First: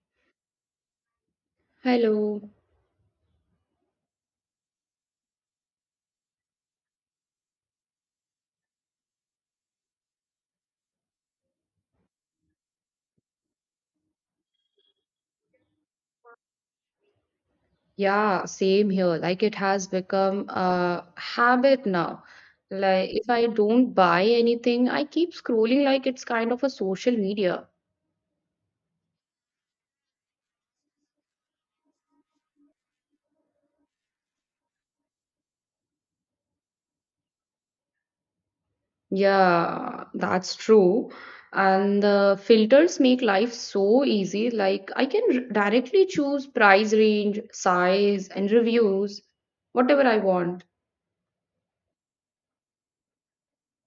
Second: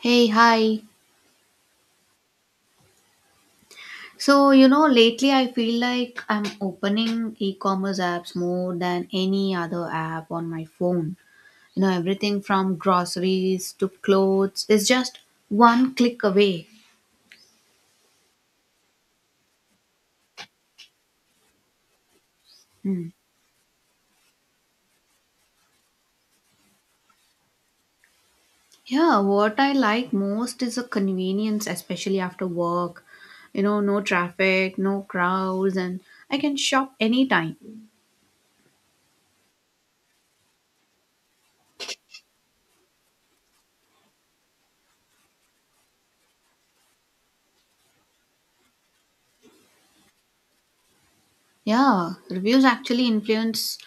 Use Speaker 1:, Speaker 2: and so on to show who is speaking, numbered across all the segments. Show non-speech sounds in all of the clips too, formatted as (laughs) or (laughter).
Speaker 1: Hey, hi.
Speaker 2: Hello.
Speaker 1: So, lately I feel like I'm opening e commerce apps more than any other app on my phone. Everything from groceries to clothes is just one click away.
Speaker 2: Yeah, same here. Like it has become a habit now.
Speaker 1: Hmm.
Speaker 2: Like if I don't buy anything, I keep scrolling like it's kind of a social media.
Speaker 1: Yeah, what I like most is the convenience, especially after work. No traffic, no crowds, and I can shop anytime.
Speaker 2: Yeah, that's true. And the filters make life so easy. Like I can directly choose price range, size, and reviews, whatever I want.
Speaker 1: Yeah, reviews actually influence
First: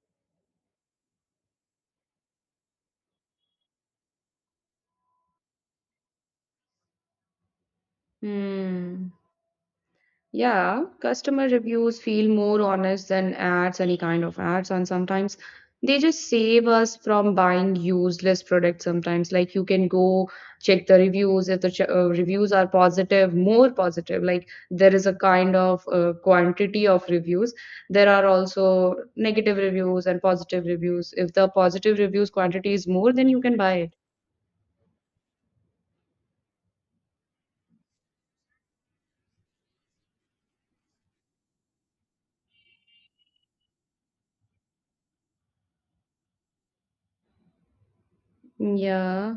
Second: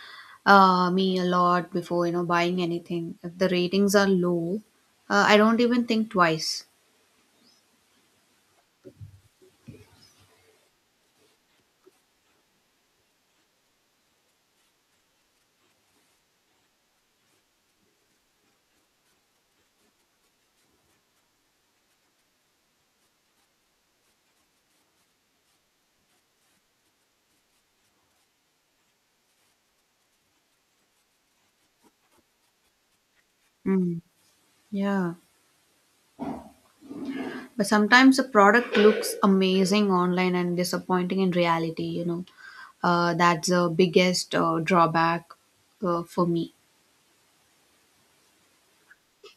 Speaker 1: me a lot before, buying anything. If the ratings are low, I don't even think twice.
Speaker 2: Hmm. Yeah, customer reviews feel more honest than ads, any kind of ads, and sometimes they just save us from buying useless products. Sometimes, like you can go check the reviews. If the reviews are positive, more positive, like there is a kind of quantity of reviews. There are also negative reviews and positive reviews. If the positive reviews quantity is more, then you can buy it.
Speaker 1: Mm. Yeah. But sometimes a product looks amazing online and disappointing in reality. That's the biggest drawback for me.
Speaker 2: Mm, yeah.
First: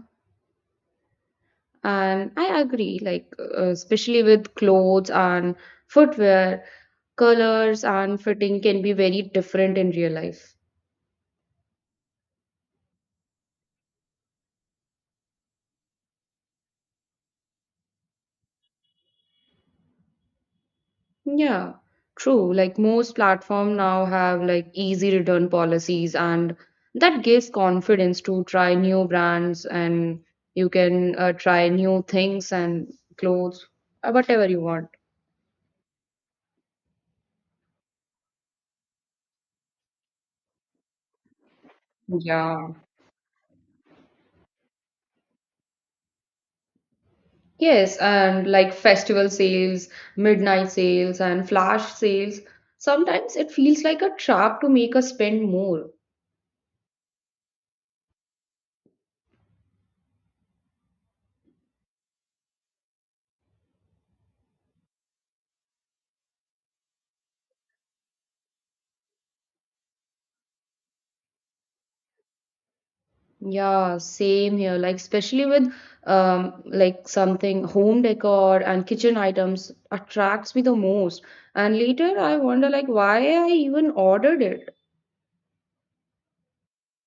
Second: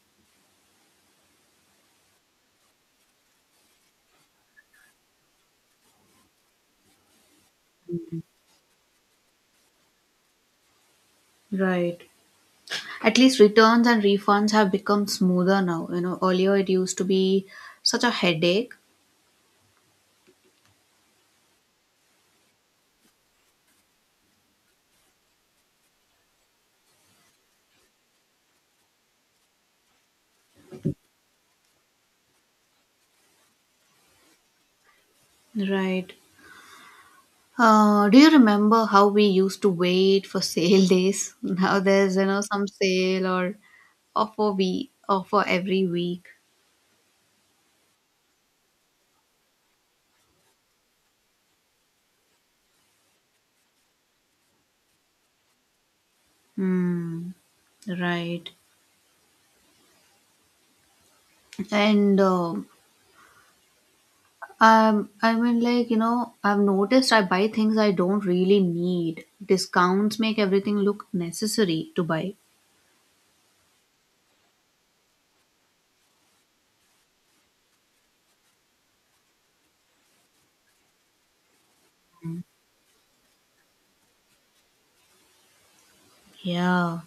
Speaker 2: And I agree, like, especially with clothes and footwear, colors and fitting can be very different in real life.
Speaker 1: Right. At least returns and refunds have become smoother now. Earlier it used to be such a headache.
Speaker 2: Yeah, true. Like, most platform now have like easy return policies, and that gives confidence to try new brands and you can try new things and clothes, whatever you want.
Speaker 1: Right. Do you remember how we used to wait for sale days? (laughs) Now there's some
Speaker 2: Yeah.
Speaker 1: sale or offer we offer every week.
Speaker 2: Yes, and like festival sales, midnight sales, and flash sales. Sometimes it feels like a trap to make us spend more.
Speaker 1: Hmm. Right. And I mean, like I've noticed I buy things I don't really need. Discounts make everything look necessary to buy.
Speaker 2: Yeah, same here. Like especially with like something home decor and kitchen items attracts me the most. And later I wonder like why I even ordered it.
Speaker 1: Yeah,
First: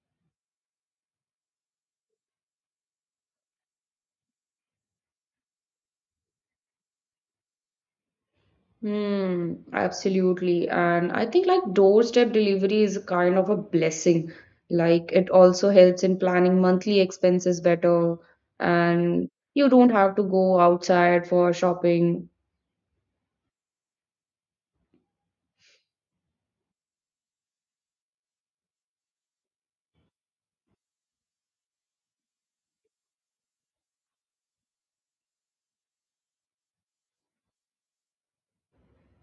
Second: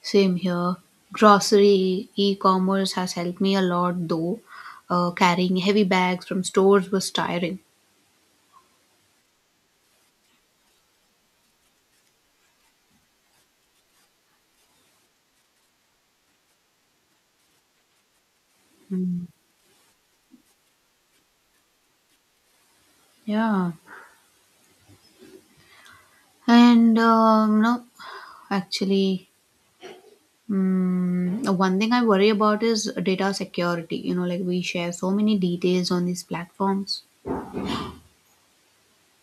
Speaker 1: same here. Grocery e-commerce has helped me a lot, though. Carrying heavy bags from stores was tiring.
Speaker 2: Hmm, absolutely. And I think like doorstep delivery is a kind of a blessing. Like it also helps in planning monthly expenses better,
Speaker 1: Hmm.
Speaker 2: and you don't have to go outside for shopping.
Speaker 1: Yeah, and no, actually, one thing I worry about is data security. Like we share so many details on these platforms.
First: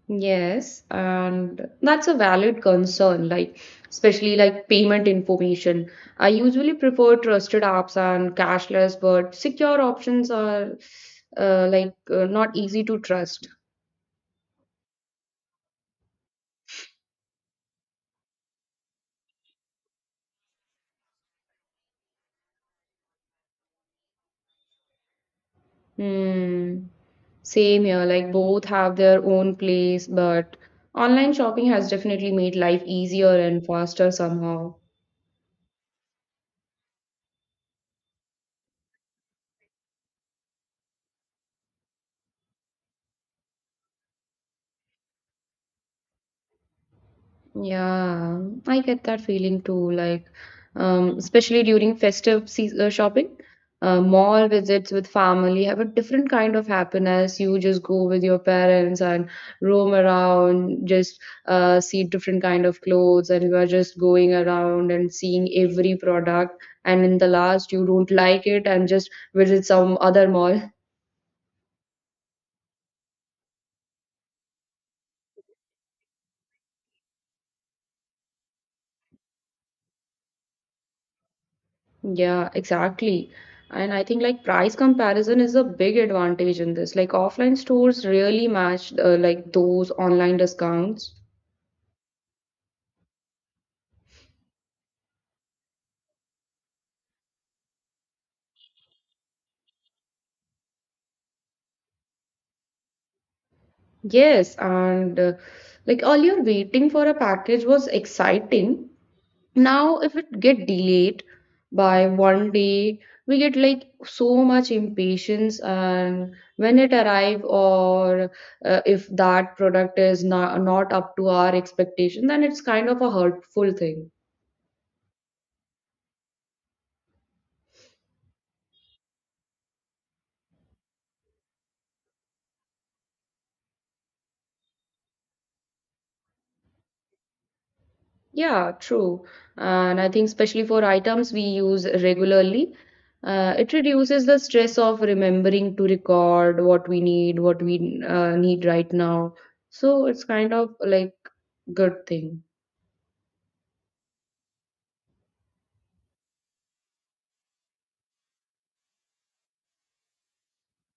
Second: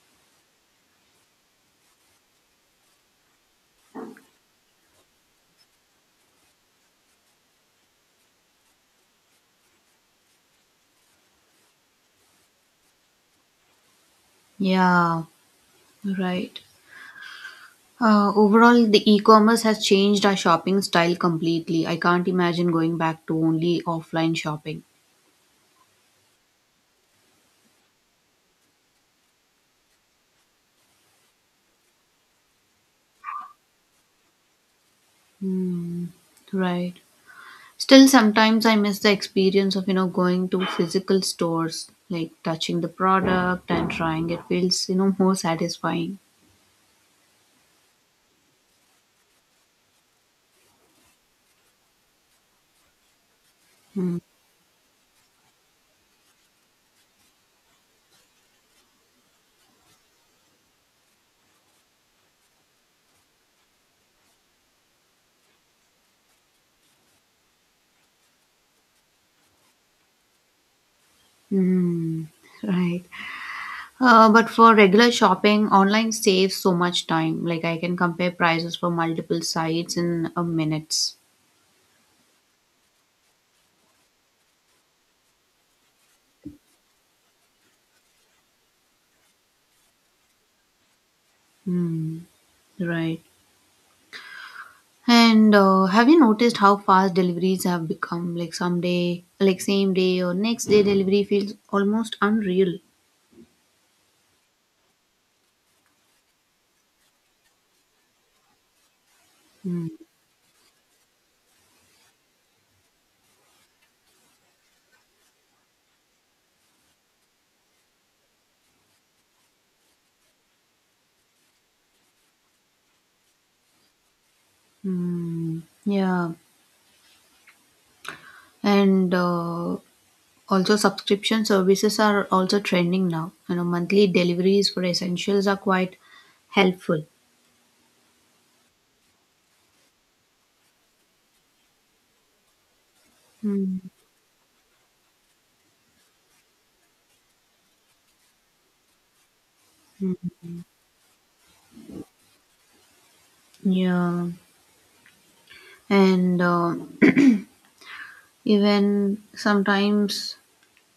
Speaker 2: Yes, and that's a valid concern, like especially like payment information. I usually prefer trusted apps and cashless, but secure options are not easy to trust.
Speaker 1: Yeah, right. Overall, the e-commerce has changed our shopping style completely. I can't imagine going back to only offline shopping.
Speaker 2: Hmm. Same here, like both have their own place, but online shopping has definitely made life easier and faster somehow.
Speaker 1: Mm, right. Still, sometimes I miss the experience of going to physical stores, like touching the product and trying. It feels more satisfying.
Speaker 2: Yeah, I get that feeling too. Like, especially during festive seas shopping,
Speaker 1: Mm.
Speaker 2: mall visits with family have a different kind of happiness. You just go with your parents and roam around, just see different kind of clothes, and you are just going around and seeing every product. And in the last, you don't like it and just visit some other mall.
Speaker 1: Mm. Right. But for regular shopping, online saves so much time. Like I can compare prices for multiple sites in a minutes.
Speaker 2: Yeah, exactly. And I think like price comparison is a big advantage in this. Like offline stores really match like those online discounts.
Speaker 1: Mm, right. And have you noticed how fast deliveries have become? Like someday, like same day or next day delivery feels almost unreal.
Speaker 2: Yes, and like earlier waiting for a package was exciting.
Speaker 1: Mm.
Speaker 2: Now if it get delayed by 1 day, we get like so much impatience and when it arrive or if that product is not up to our expectation, then it's kind of a hurtful thing.
Speaker 1: Mm. Yeah. And also subscription services are also trending now. Monthly deliveries for essentials are quite helpful.
Speaker 2: Yeah, true. And I think especially for items we use regularly, it
Speaker 1: Mm.
Speaker 2: reduces the stress of remembering to record what we need right now. So it's kind of like good thing.
Speaker 1: Yeah, and even sometimes,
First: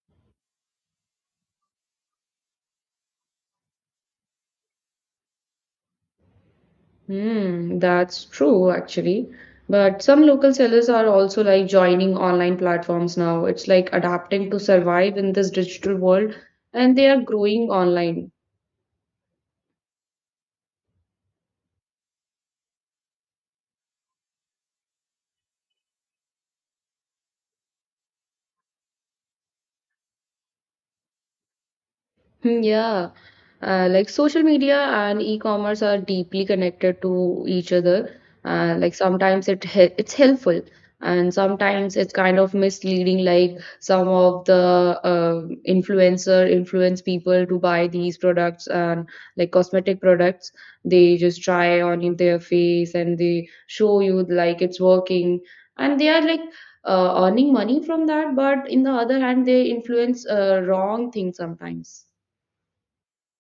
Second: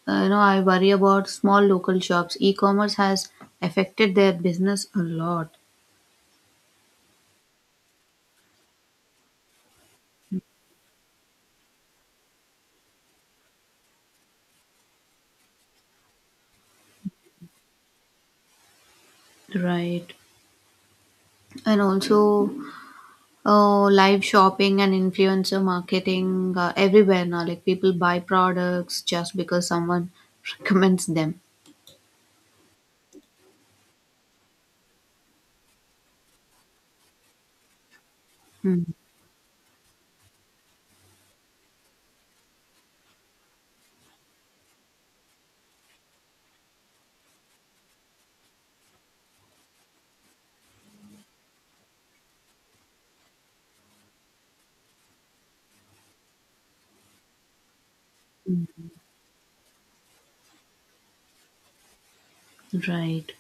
Speaker 1: I worry about small local shops. E-commerce has affected their business a lot,
Speaker 2: Hmm, that's true actually. But some local sellers are also like joining online platforms now. It's like adapting to survive in this digital world, and they are growing online.
Speaker 1: right? And also, live shopping and influencer marketing everywhere now. Like people buy products just because someone (laughs) recommends them.
Speaker 2: Hmm, yeah, like social media and e-commerce are deeply connected to each other.
Speaker 1: Hmm.
Speaker 2: Like sometimes it's helpful, and sometimes it's kind of misleading. Like some of the influence people to buy these products and like cosmetic products. They just try on in their face and they show you like it's working, and they are like. Earning money from that, but in the other hand, they influence wrong things sometimes.
Speaker 1: Right.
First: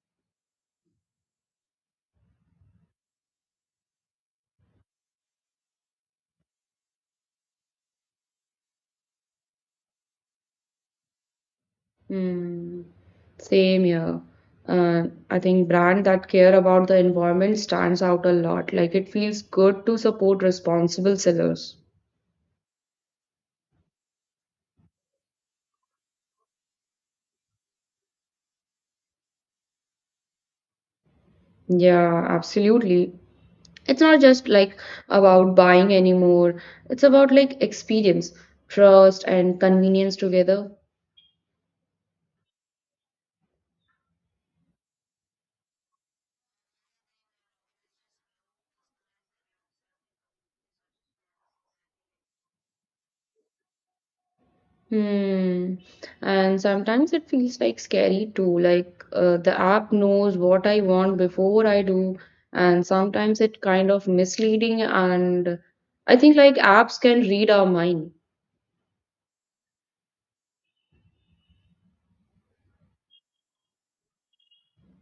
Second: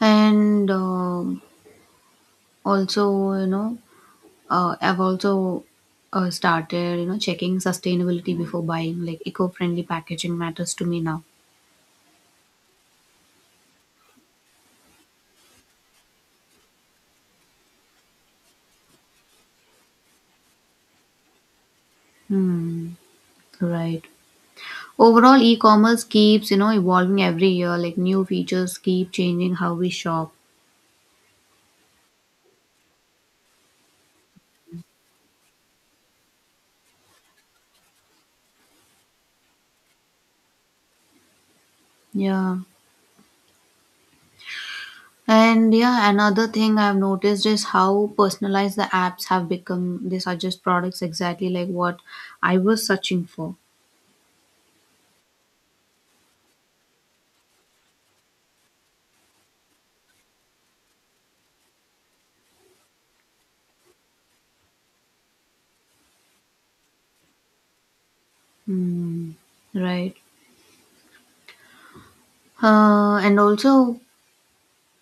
Speaker 1: And also, I've also started, checking sustainability before buying. Like eco-friendly packaging matters to me now.
Speaker 2: Mm, same here. Uh, I think brand that care about the environment stands out a lot. Like it feels good to support responsible sellers.
Speaker 1: Hmm. Right. Overall, e-commerce keeps, evolving every year. Like new features keep changing how we shop.
Speaker 2: Yeah, absolutely. It's not just like about buying anymore. It's about like experience, trust, and convenience together.
Speaker 1: Yeah. And yeah, another thing I've noticed is how personalized the apps have become. They suggest products exactly like what I was searching for.
Speaker 2: Hmm. And sometimes it feels like scary too, like the app knows what I want before I do, and sometimes it kind of misleading and I think like apps can read our mind.
Speaker 1: Hmm. Right. And also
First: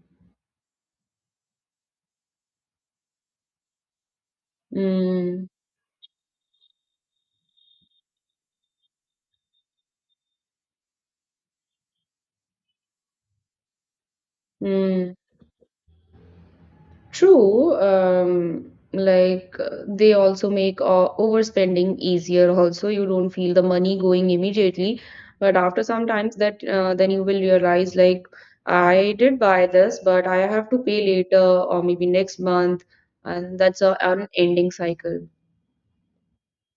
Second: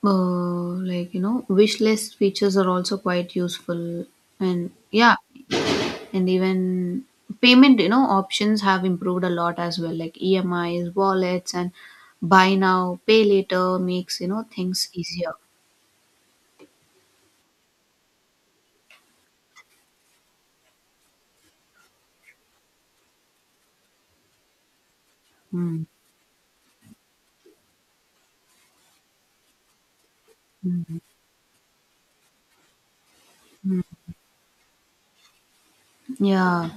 Speaker 1: Like wish list features are also quite useful, and yeah,
Speaker 2: Hmm.
Speaker 1: and even payment options have improved a lot as well, like emis wallets and buy now pay later makes things
Speaker 2: Hmm.
Speaker 1: easier.
Speaker 2: True, like they also make overspending easier. Also, you don't feel the money going immediately, but after
Speaker 1: mm.
Speaker 2: some times that then you will realize like I did buy this, but I have to
Speaker 1: Mm.
Speaker 2: pay later or maybe next month, and that's a unending cycle.
Speaker 1: Yeah,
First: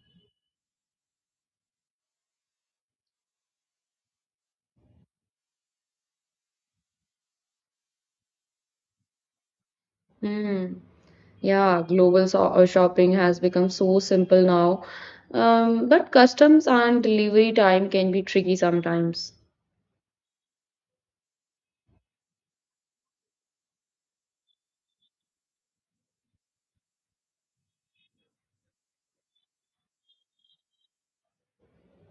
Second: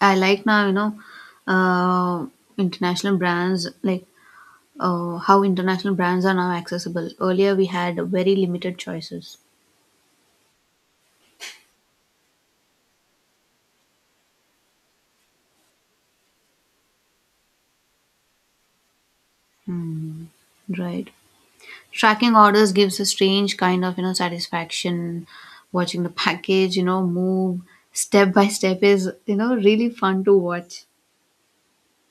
Speaker 1: I like now, uh, international brands like, how international brands are now accessible. Earlier we had very limited choices.
Speaker 2: Hmm. Yeah, global so shopping has become so simple now, but customs and delivery time can be tricky sometimes.
Speaker 1: Mm. Right. Tracking orders gives a strange kind of, satisfaction. Watching the package, move step by step is, really fun to watch.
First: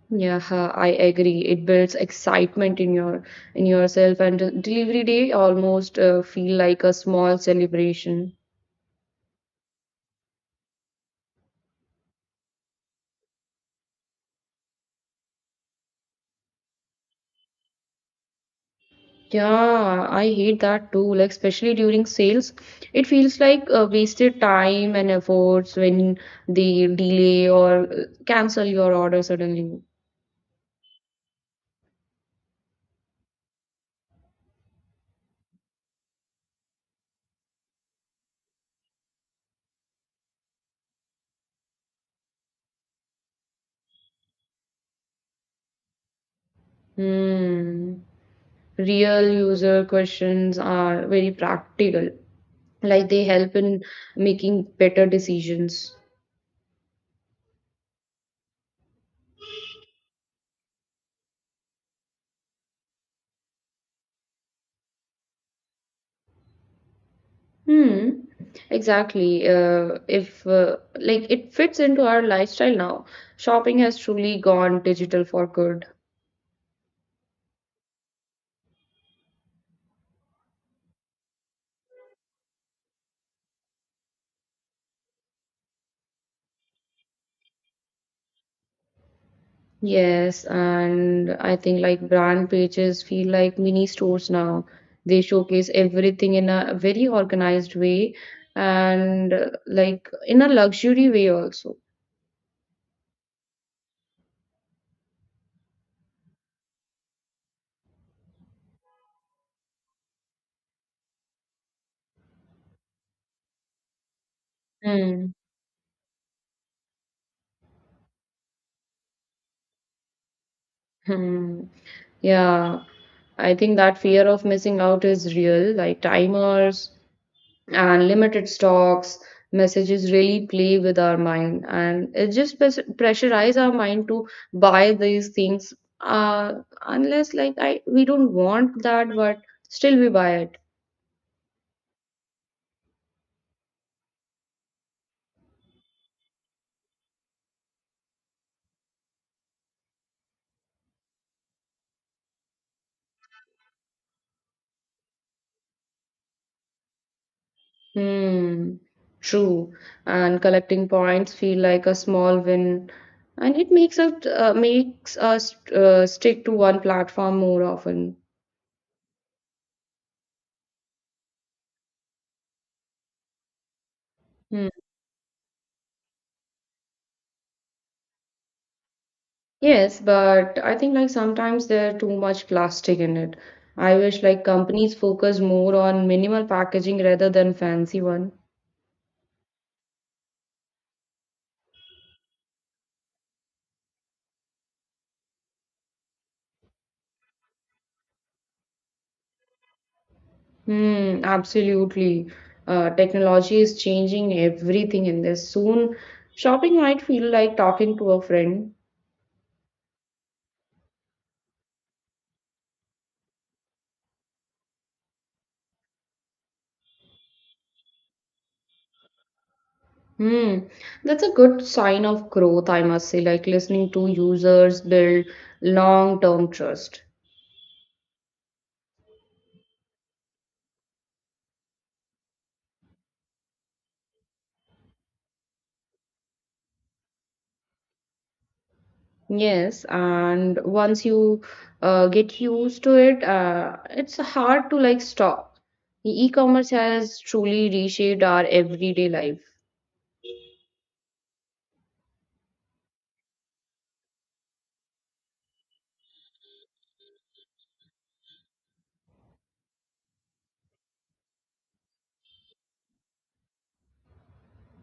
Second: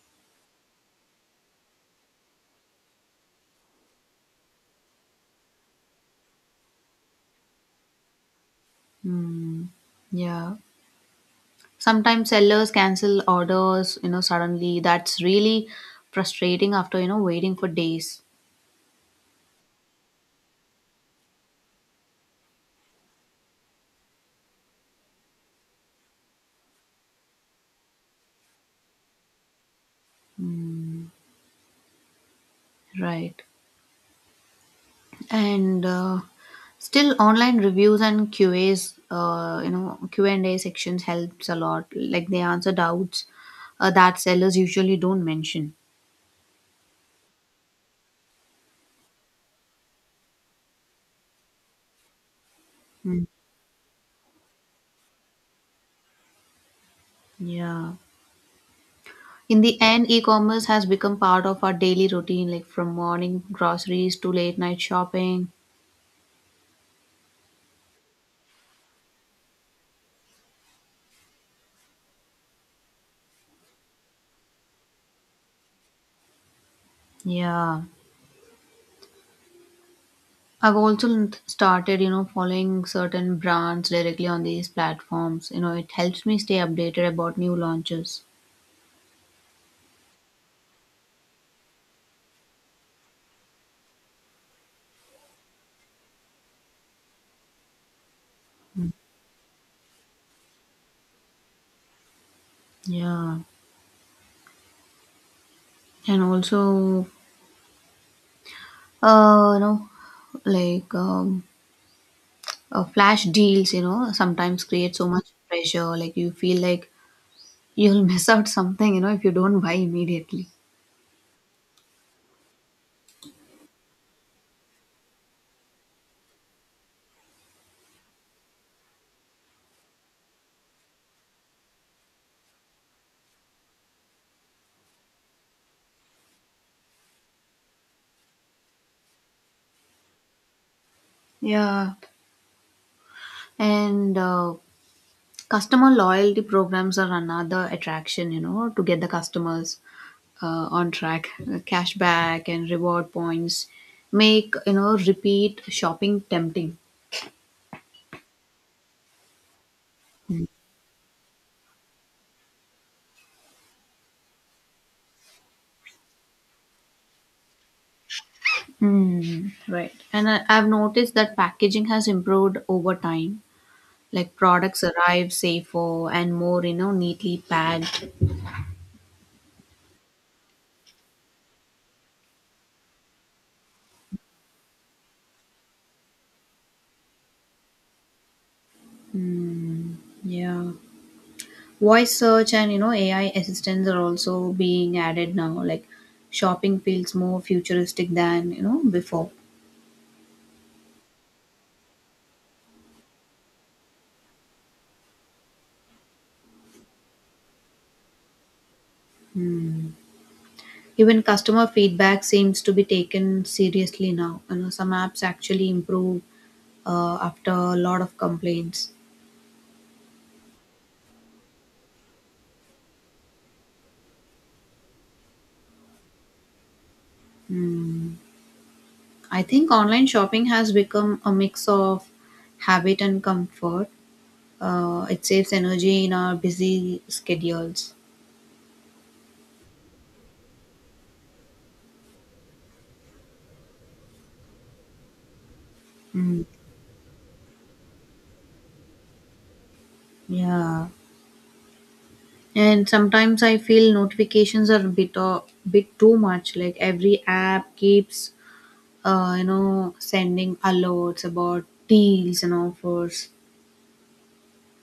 Speaker 2: Yeah, huh, I agree. It builds excitement in your in yourself, and delivery day almost feel like a small celebration.
Speaker 1: Hmm. Yeah. Sometimes sellers cancel orders, suddenly. That's really frustrating after, waiting for days.
Speaker 2: Yeah, I hate that too. Like especially during sales, it feels like wasted time and efforts when they delay or cancel your order suddenly.
Speaker 1: Right. And still online reviews and Q&As, Q&A sections helps a lot. Like they answer doubts that sellers usually don't mention.
Speaker 2: Hmm. Real user questions are very practical. Like
Speaker 1: Hmm.
Speaker 2: they help in making better decisions.
Speaker 1: Yeah. In the end, e-commerce has become part of our daily routine, like from morning groceries to late night shopping.
Speaker 2: Hmm, exactly. If like it fits into our lifestyle now, shopping has truly gone digital for good.
Speaker 1: Yeah. I've also started, following certain brands directly on these platforms. It helps me stay updated about new launches.
Speaker 2: Yes, and I think like brand pages feel like mini stores now. They showcase everything in a very organized way and like in a luxury way also.
Speaker 1: Yeah. And also, uh, you know, like flash deals, sometimes create so much
Speaker 2: Hmm.
Speaker 1: pressure. Like you feel like you'll (laughs) miss out something, if you don't buy immediately.
Speaker 2: Hmm. Yeah, I think that fear of missing out is real. Like timers, and limited stocks messages really play with our mind and it just pressurize our mind to buy these things uh unless like I we don't want that but still we buy it.
Speaker 1: Yeah. And customer loyalty programs are another attraction, to get the customers on track. Cashback and reward points make, repeat shopping tempting.
Speaker 2: Hmm, true. And collecting points feel like a small win, and it makes us stick to one platform more often.
Speaker 1: Mm, right. And I've noticed that packaging has improved over time. Like
Speaker 2: Hmm.
Speaker 1: products arrive safer and more, neatly packed.
Speaker 2: Yes, but I think like sometimes there are too much plastic in it. I wish like companies focus more on minimal packaging rather than fancy one.
Speaker 1: Yeah. Voice search and AI assistants are also being added now, like shopping feels more futuristic than before.
Speaker 2: Hmm, absolutely. Technology is changing everything in this. Soon, shopping might feel like talking to a friend.
Speaker 1: Even customer feedback seems to be taken seriously now. Some apps actually improve after a lot of complaints.
Speaker 2: Hmm, that's a good sign of growth, I must say, like listening to users build long-term trust.
Speaker 1: Hmm. I think online shopping has become a mix of habit and comfort. It saves energy in our busy schedules.
Speaker 2: Yes, and once you get used to it, it's hard to like stop.
Speaker 1: Hmm.
Speaker 2: E-commerce has truly reshaped our everyday life.
Speaker 1: Yeah. And sometimes I feel notifications are a bit too much. Like every app keeps, sending alerts about deals and offers.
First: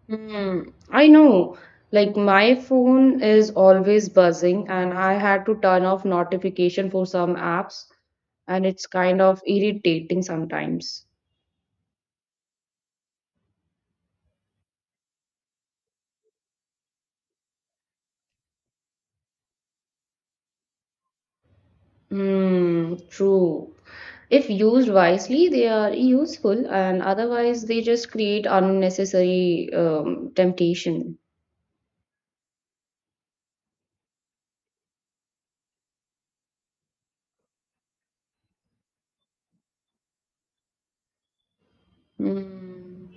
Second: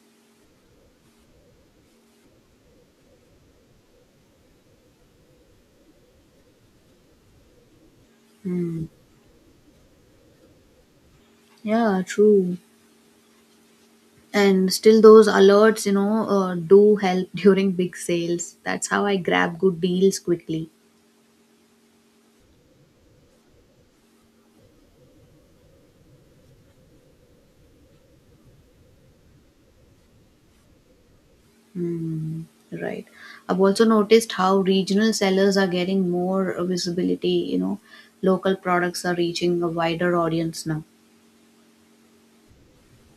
Speaker 2: Hmm, I know. Like my phone is always buzzing, and I had to turn off notification for some apps, and
Speaker 1: Hmm.
Speaker 2: it's kind of irritating sometimes.
Speaker 1: Yeah, true. And still, those alerts, do help (laughs) during big sales. That's how I grab good deals quickly.
Speaker 2: Mm, true. If used wisely, they are useful, and otherwise, they just create unnecessary temptation.
Speaker 1: Hmm. Right. I've also noticed how regional sellers are getting more visibility. Local products are reaching a wider audience now.
Speaker 2: Mm.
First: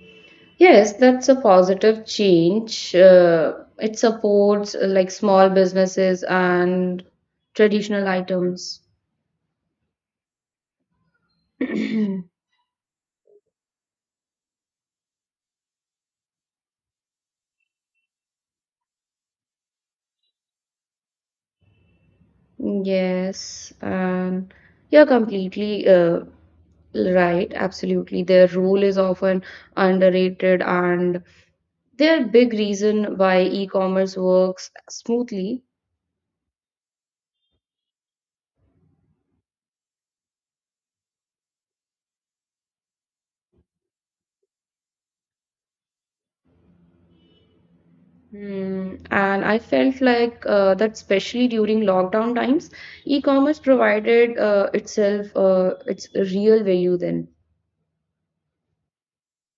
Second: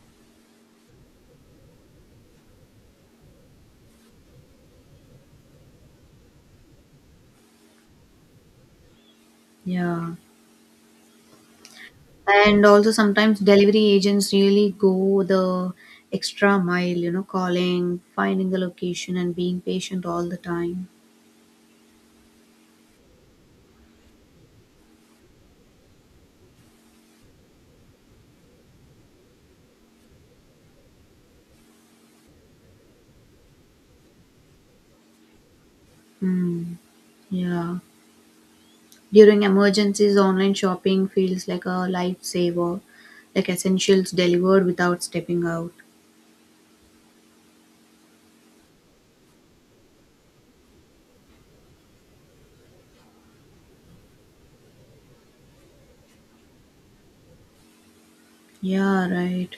Speaker 2: Yes, that's a positive change. It supports like small businesses and traditional items.
Speaker 1: Yeah.
Speaker 2: (clears throat)
Speaker 1: And also sometimes delivery agents really go the extra mile, calling, finding the location, and being patient all the time.
Speaker 2: Yes, and you're completely right. Absolutely. Their role is often underrated and they're a big reason why e-commerce works smoothly.
Speaker 1: Hmm. Yeah. During emergencies, online shopping feels like a lifesaver, like essentials delivered without stepping out.
Speaker 2: Hmm, and I felt like especially during lockdown times, e-commerce provided its real value then.
Speaker 1: Yeah, right.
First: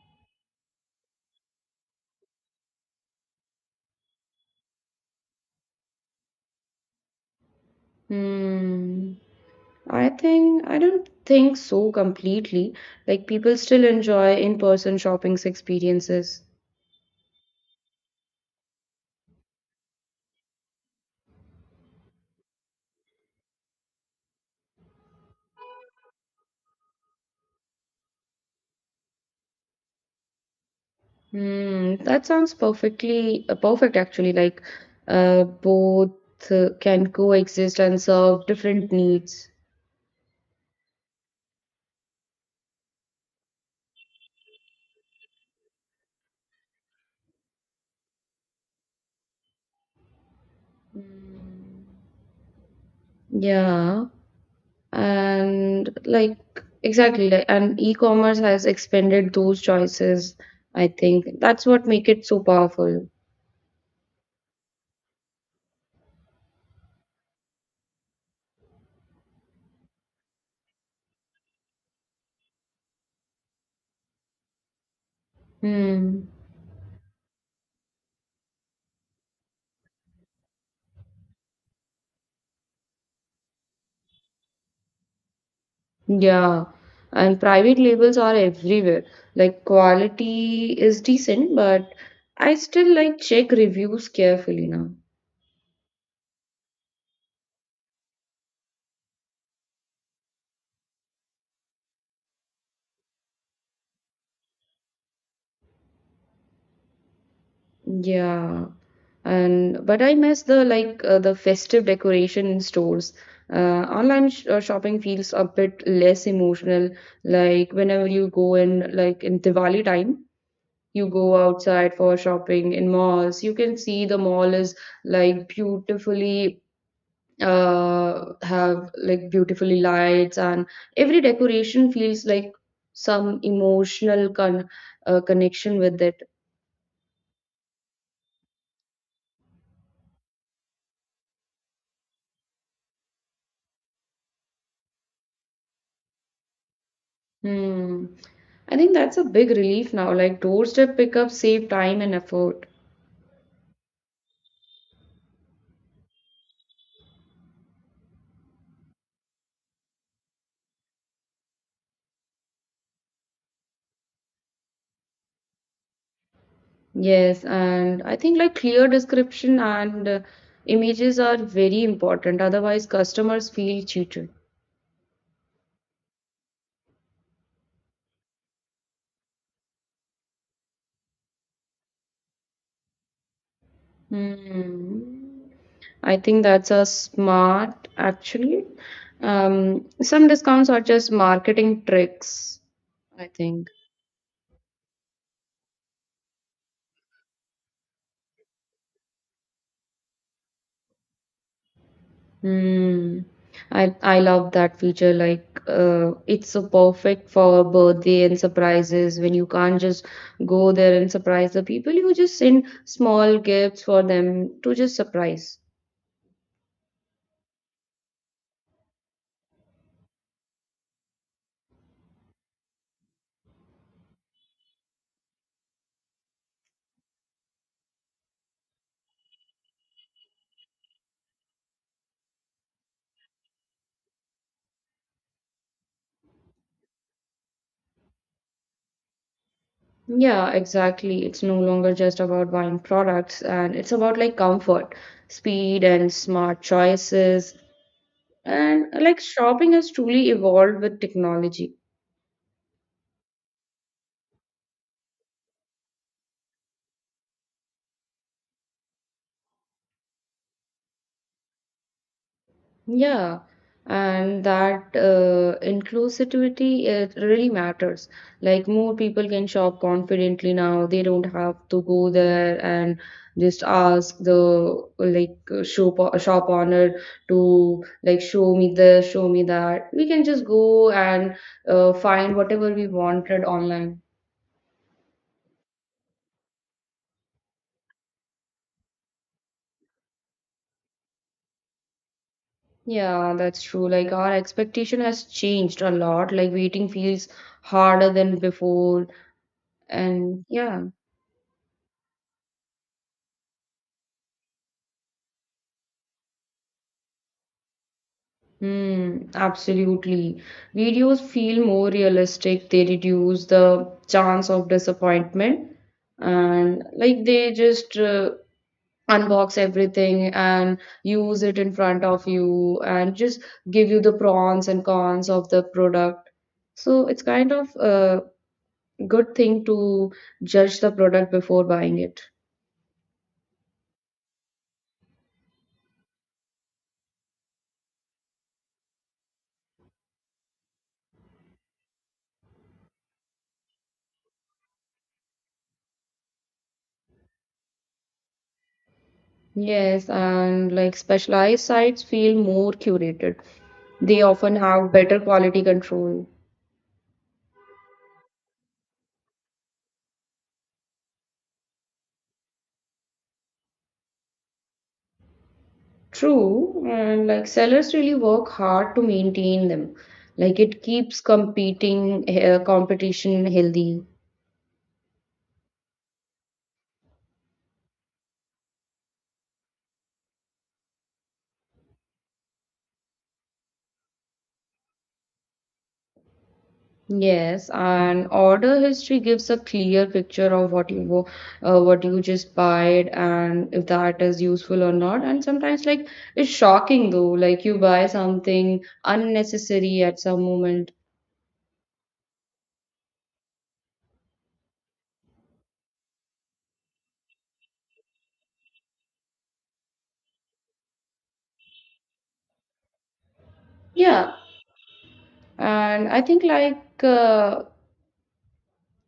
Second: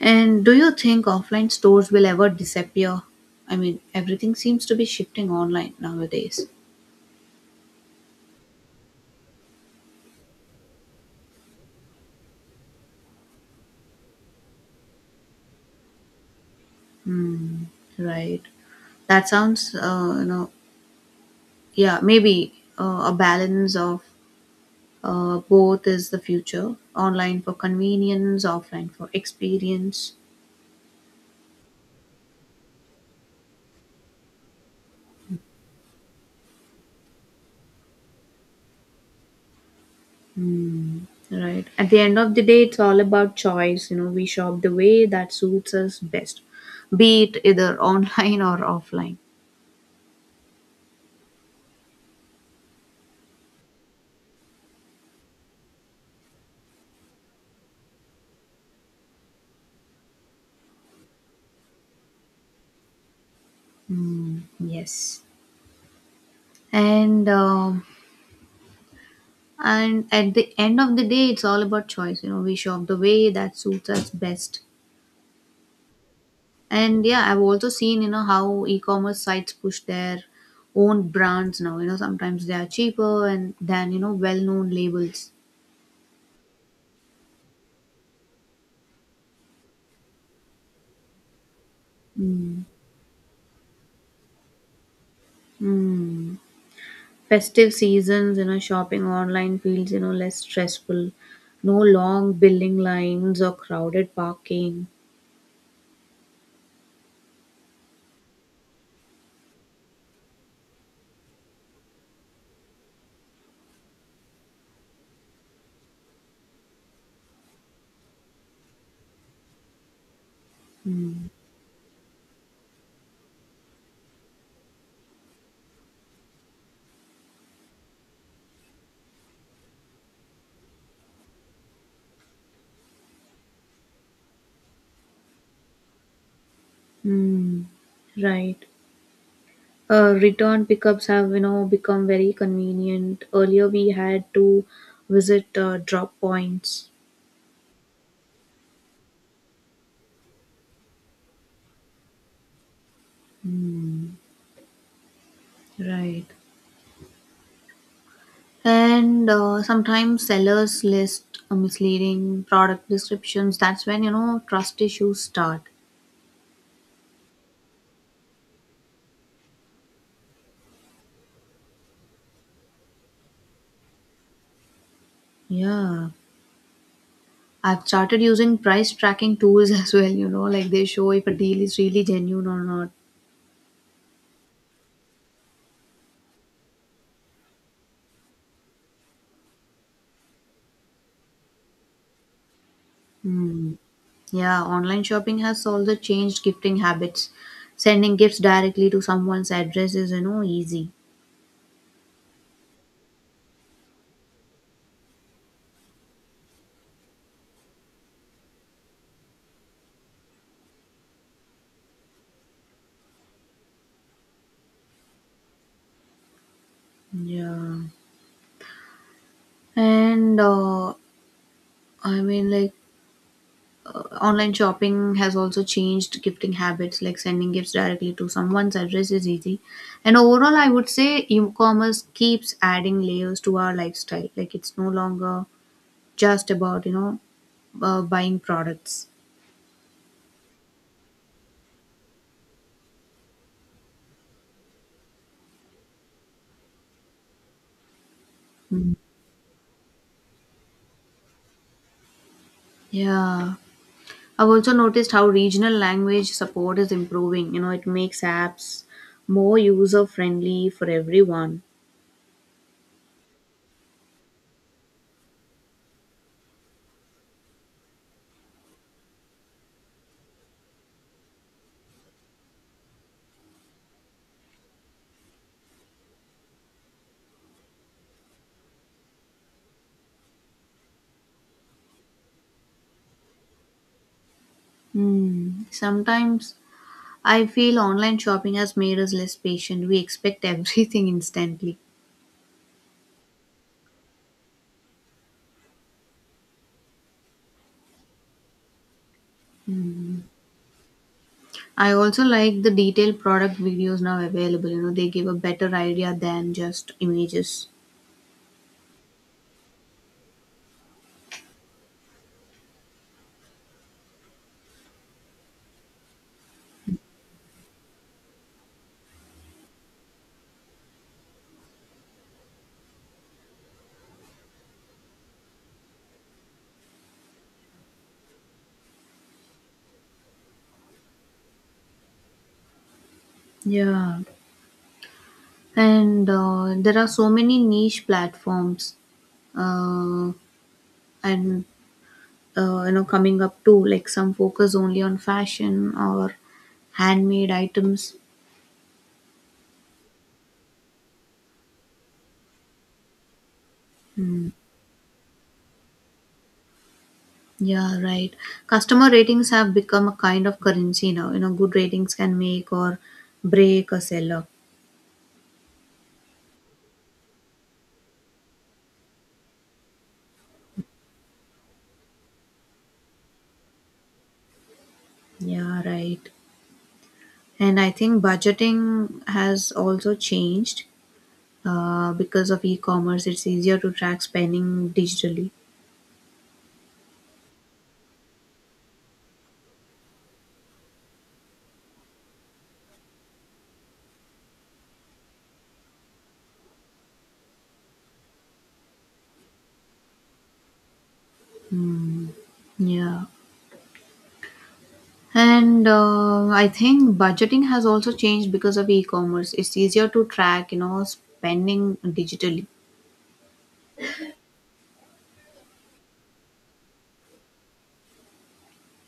Speaker 1: And do you think offline stores will ever disappear? I mean, everything seems to be shifting online nowadays.
Speaker 2: Hmm. I think I don't think so completely. Like people still enjoy in-person shopping experiences.
Speaker 1: Hmm. Right. That sounds, yeah, maybe a balance of both is the future. Online for convenience, offline for experience.
Speaker 2: Hmm. That sounds perfect actually. Like both can coexist and serve different needs.
Speaker 1: Right. At the end of the day, it's all about choice, we shop the way that suits us best, be it either (laughs) online or offline.
Speaker 2: Yeah, and like exactly, like, and e-commerce has expanded those choices. I think that's what make it so powerful.
Speaker 1: Hmm. Yes. And um, and at the end of the day, it's all about choice, we shop the way that suits us best.
Speaker 2: Hmm.
Speaker 1: And yeah, I've also seen, how e-commerce sites push their own brands now. Sometimes they are cheaper and than, well-known labels.
Speaker 2: Yeah, and private labels are everywhere. Like quality is decent, but I
Speaker 1: Mm.
Speaker 2: still like check reviews carefully now.
Speaker 1: Mm. Festive seasons, shopping online feels, less stressful. No long building lines or crowded parking.
Speaker 2: Yeah, and but I miss the like the festive decoration in stores. Online sh shopping feels a bit less emotional. Like whenever you go in, like in Diwali time, you go outside for shopping in malls. You can see the mall is like beautifully have like beautifully lights and every decoration feels like some emotional con connection with it.
Speaker 1: Mm. Right. Return pickups have, become very convenient. Earlier we had to visit drop points.
Speaker 2: Hmm. I think that's a big relief now. Like doorstep pickup save time and effort.
Speaker 1: Right. And sometimes sellers list misleading product descriptions. That's when trust issues start.
Speaker 2: Yes, and I think like clear description and images are very important. Otherwise, customers feel cheated.
Speaker 1: Yeah, I've started using price tracking tools (laughs) as well, like they show if a deal is really genuine or not.
Speaker 2: Hmm. I think that's a smart actually. Some discounts are just marketing tricks, I think.
Speaker 1: Hmm. Yeah, online shopping has also changed gifting habits. Sending gifts directly to someone's address is, easy.
Speaker 2: Hmm. I love that feature. Like, it's so perfect for birthday and surprises when you can't just go there and surprise the people. You just send small gifts for them to just surprise.
Speaker 1: Yeah. And I mean, like online shopping has also changed gifting habits, like sending gifts directly to someone's address is easy. And overall, I would say e commerce keeps adding layers to our lifestyle. Like it's no longer just about, buying products.
Speaker 2: Yeah, exactly. It's no longer just about buying products, and it's about like comfort, speed, and smart choices. And
Speaker 1: Mm.
Speaker 2: like shopping has truly evolved with technology.
Speaker 1: Yeah. I've also noticed how regional language support is improving. It makes apps more user friendly for everyone.
Speaker 2: Yeah, and that inclusivity it really matters. Like more people can shop confidently now. They don't have to go there and just ask the like shop owner to like show me this, show me that. We can just go and find whatever we wanted online.
Speaker 1: Hmm. Sometimes I feel online shopping has made us less patient. We expect everything (laughs) instantly.
Speaker 2: Yeah, that's true. Like our expectation has changed a lot. Like waiting feels harder than before, and yeah.
Speaker 1: I also like the detailed product videos now available. They give a better idea than just images.
Speaker 2: Mm, absolutely. Videos feel more realistic. They reduce the chance of disappointment and like they just unbox everything and use it in front of you and just give you the pros and cons of the product. So it's kind of a good thing to judge the product before buying it.
Speaker 1: Yeah. And there are so many niche platforms uh, and coming up too, like some focus only on fashion or handmade items.
Speaker 2: Yes, and like specialized sites feel more curated. They often have better quality control.
Speaker 1: Yeah, right. Customer ratings have become a kind of currency now. Good ratings can make or break a seller.
Speaker 2: True, and like sellers really work hard to maintain them. Like it keeps competing competition healthy.
Speaker 1: Yeah, right. And I think budgeting has also changed because of e-commerce. It's easier to track spending digitally.
Speaker 2: Yes, and order history gives a clear picture of what you just bought and if that is useful or not. And sometimes, like, it's shocking though, like, you buy something unnecessary at some moment.
Speaker 1: Yeah. And I think budgeting has also changed because of e-commerce. It's easier to track, spending digitally.
Speaker 2: Yeah, and I think like uh,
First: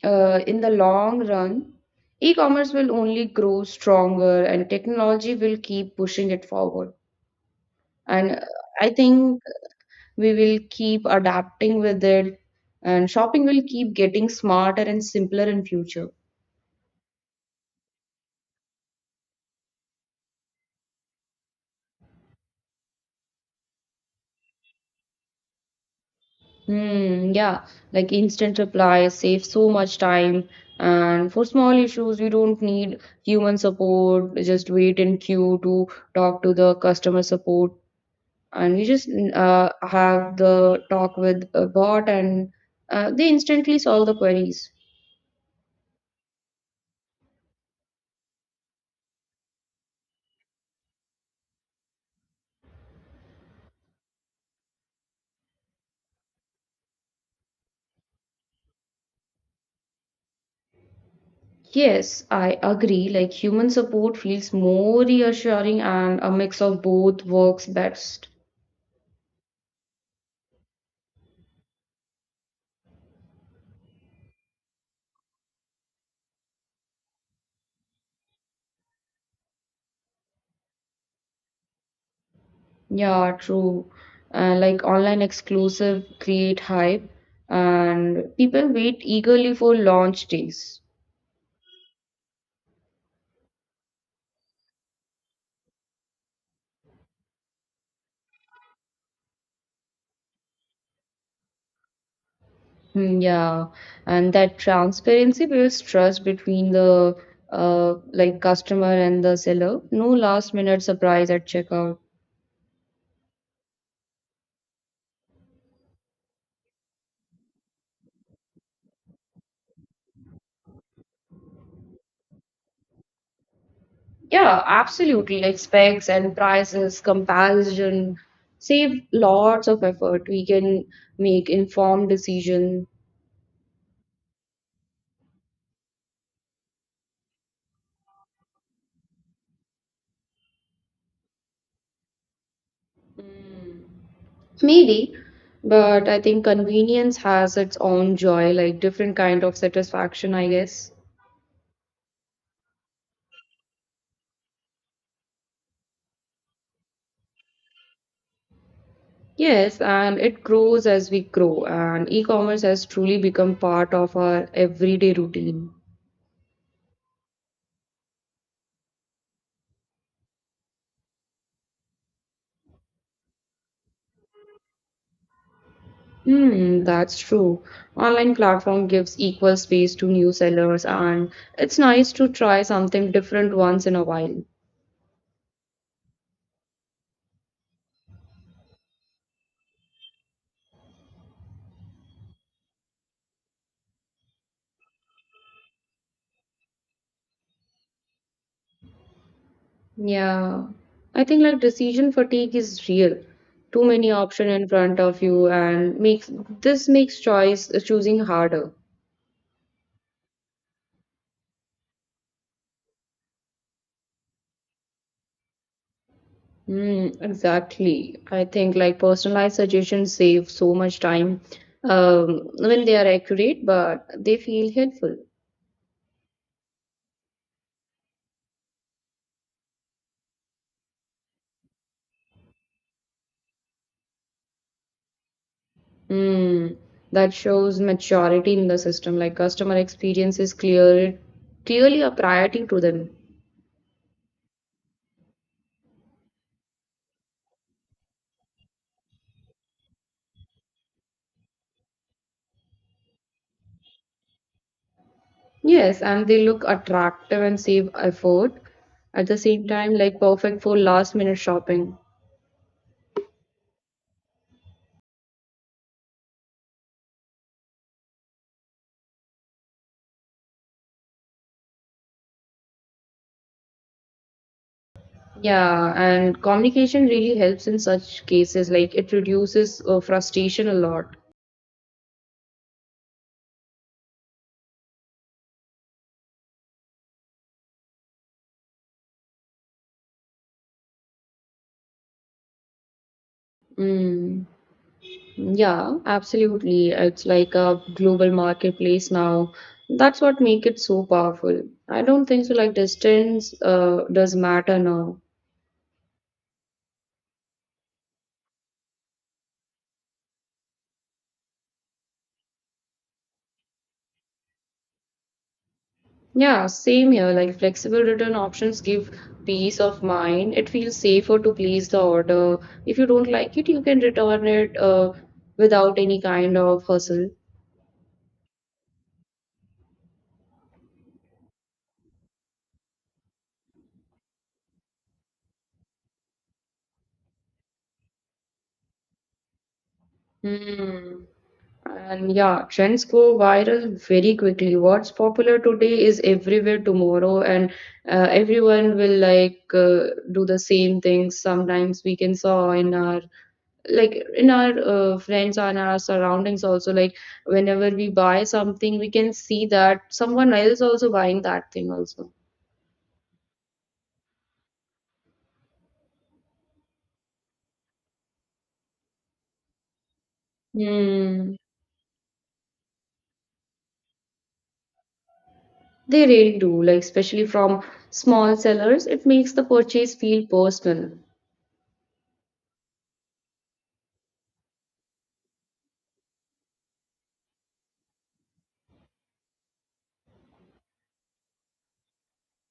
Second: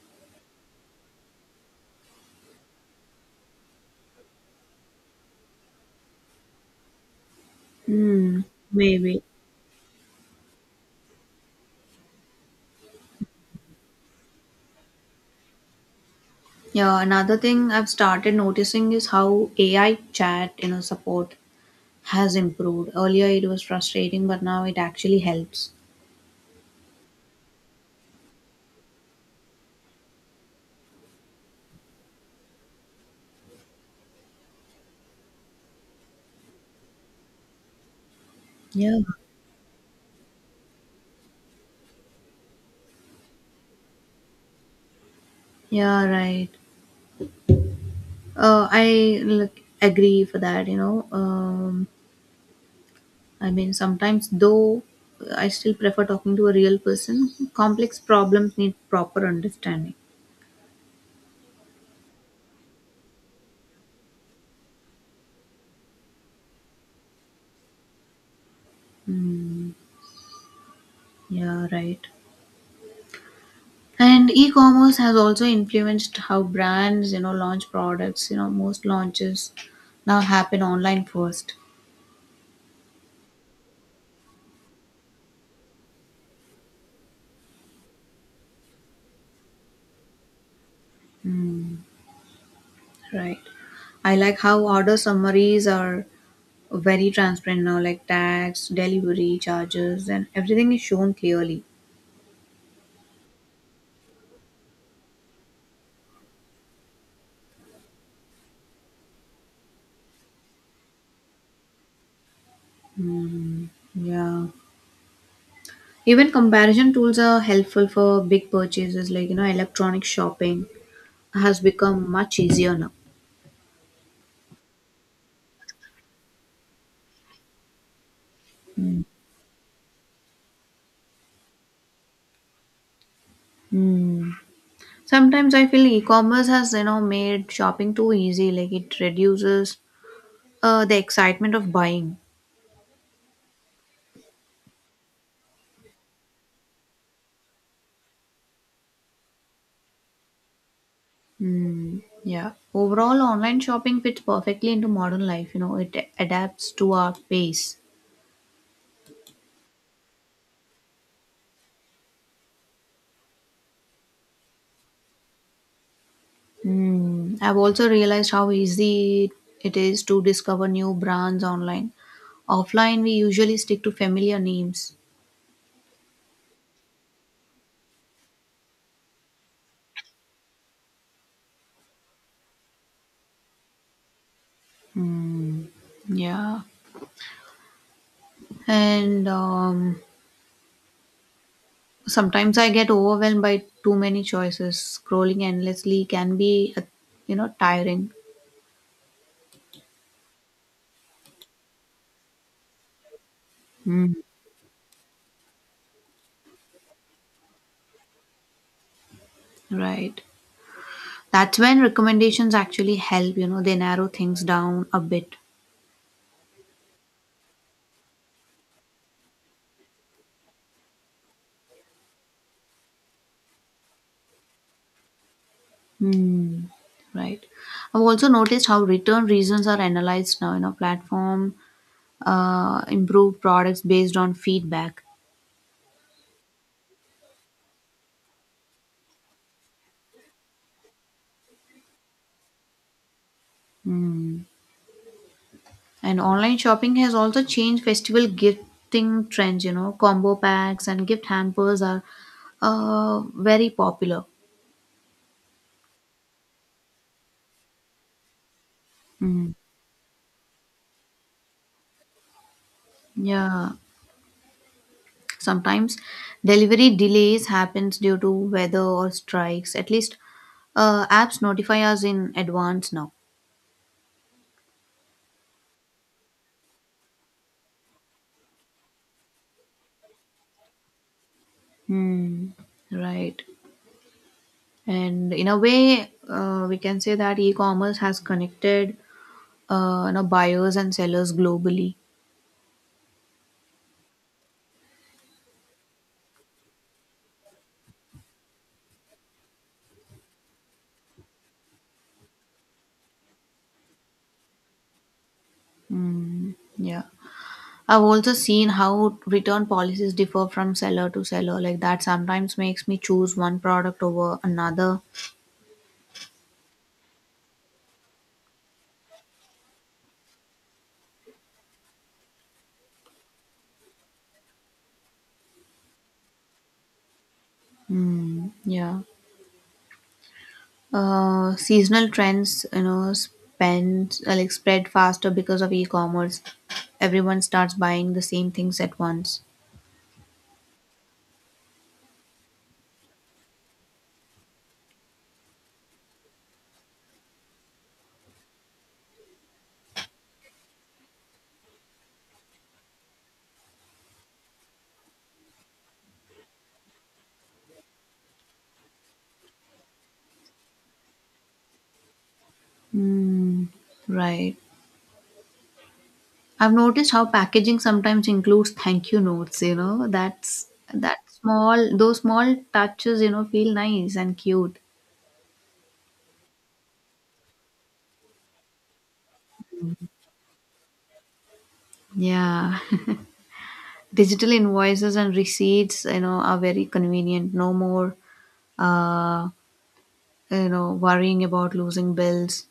Speaker 2: Uh, in the long run, e-commerce will only grow stronger and technology will keep pushing it forward. And
Speaker 1: Hmm,
Speaker 2: I
Speaker 1: maybe.
Speaker 2: think we will keep adapting with it, and shopping will keep getting smarter and simpler in future.
Speaker 1: Yeah, another thing I've started noticing is how AI chat, support has improved. Earlier it was frustrating, but now it actually helps.
Speaker 2: Hmm, yeah, like, instant reply saves so much time. And for small issues, we don't need human support. Just wait in queue to talk to the customer support and you
Speaker 1: Yeah.
Speaker 2: just have the talk with a bot, and they instantly solve the queries.
Speaker 1: Yeah, right. I look, agree for that. I mean, sometimes though I still prefer talking to a real person. Complex problems need proper understanding.
Speaker 2: Yes, I agree, like, human support feels more reassuring, and a mix of both works best.
Speaker 1: Mm, yeah, right. And e-commerce has also influenced how brands, launch products. Most launches now happen online first.
Speaker 2: Yeah, true. Like, online exclusive create hype, and people wait eagerly for launch days.
Speaker 1: Mm, right. I like how order summaries are very transparent now, like tax, delivery charges, and everything is shown clearly.
Speaker 2: Mm, yeah, and that transparency builds trust between the like, customer and the seller. No last minute surprise at checkout.
Speaker 1: Yeah. Even comparison tools are helpful for big purchases, like electronic shopping has become much easier now.
Speaker 2: Yeah, absolutely. Like, specs and prices comparison
Speaker 1: Hmm.
Speaker 2: save lots of effort. We can make informed decision.
Speaker 1: Hmm. Sometimes I feel e-commerce has made shopping too easy. Like it reduces the excitement of buying.
Speaker 2: Maybe, but I think convenience has its own joy, like, different kind of satisfaction, I guess.
Speaker 1: Mm, yeah. Overall, online shopping fits perfectly into modern life. It adapts to our pace.
Speaker 2: Yes, and it grows as we grow, and e-commerce has truly become part of our everyday routine.
Speaker 1: Mm, I've also realized how easy it is to discover new brands online. Offline, we usually stick to familiar names.
Speaker 2: Hmm, that's true. Online platform gives equal space to new sellers, and it's nice to try something different once in a while.
Speaker 1: Mm, yeah. And sometimes I get overwhelmed by too many choices. Scrolling endlessly can be, tiring.
Speaker 2: Yeah, I think, like, decision fatigue is real. Too many
Speaker 1: Mm.
Speaker 2: options in front of you, and makes this makes choice choosing harder.
Speaker 1: Right. That's when recommendations actually help, they narrow things down a bit.
Speaker 2: Mm, exactly. I think, like, personalized suggestions save so much time when they are accurate, but they feel helpful.
Speaker 1: Mm. Right. I've also noticed how return reasons are analyzed now. Platform improve products based on feedback.
Speaker 2: Mm, that shows maturity in the system. Like, customer experience is clearly a priority to them.
Speaker 1: Hmm. And online shopping has also changed festival gifting trends, combo packs and gift hampers are very popular.
Speaker 2: Yes, and they look attractive and save effort. At the
Speaker 1: Mm.
Speaker 2: same time, like, perfect for last minute shopping.
Speaker 1: Yeah, sometimes delivery delays happens due to weather or strikes. At least apps notify us in advance now.
Speaker 2: Yeah, and communication really helps in such cases. Like, it reduces frustration a lot.
Speaker 1: Mm, right? And in a way, we can say that e-commerce has connected buyers and sellers globally.
Speaker 2: Mm. Yeah, absolutely. It's like a global marketplace now. That's what make it so powerful. I don't think so, like, distance does matter now.
Speaker 1: Mm. Yeah. I've also seen how return policies differ from seller to seller. Like that sometimes makes me choose one product over another.
Speaker 2: Yeah, same here. Like, flexible return options give peace of mind. It feels safer to place the order. If you don't like it, you can return it without any kind of hustle.
Speaker 1: Hmm. Yeah. Seasonal trends, spend like spread faster because of e-commerce. Everyone starts buying the same things at once.
Speaker 2: Hmm. And yeah, trends go viral very quickly. What's popular today is everywhere tomorrow, and everyone will do the same things. Sometimes we can saw in our like, in our friends and our surroundings also. Like, whenever we buy something, we can see that someone else also buying that thing also.
Speaker 1: Hmm. Right. I've noticed how packaging sometimes includes thank you notes. That's that
Speaker 2: Hmm.
Speaker 1: small those small touches. Feel nice and cute.
Speaker 2: They really do, like, especially from small sellers, it makes the purchase feel personal.
Speaker 1: Yeah. Digital invoices and receipts, are very convenient. No more uh worrying about losing bills.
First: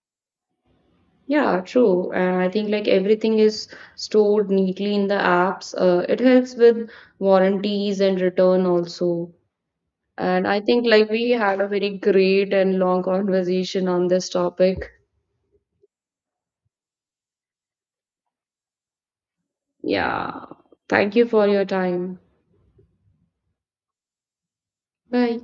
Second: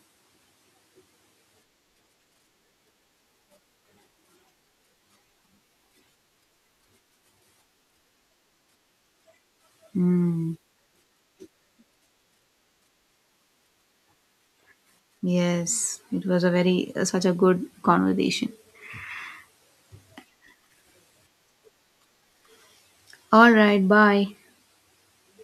Speaker 2: Yeah, true. And I think, like, everything is stored neatly in the apps. It helps with warranties and return also. And
Speaker 1: Mm.
Speaker 2: I think, like, we had a very great and long conversation on this topic.
Speaker 1: Yes, it was a very such a good conversation.
Speaker 2: Yeah. Thank you for your time.
Speaker 1: All right, bye.
Speaker 2: Bye.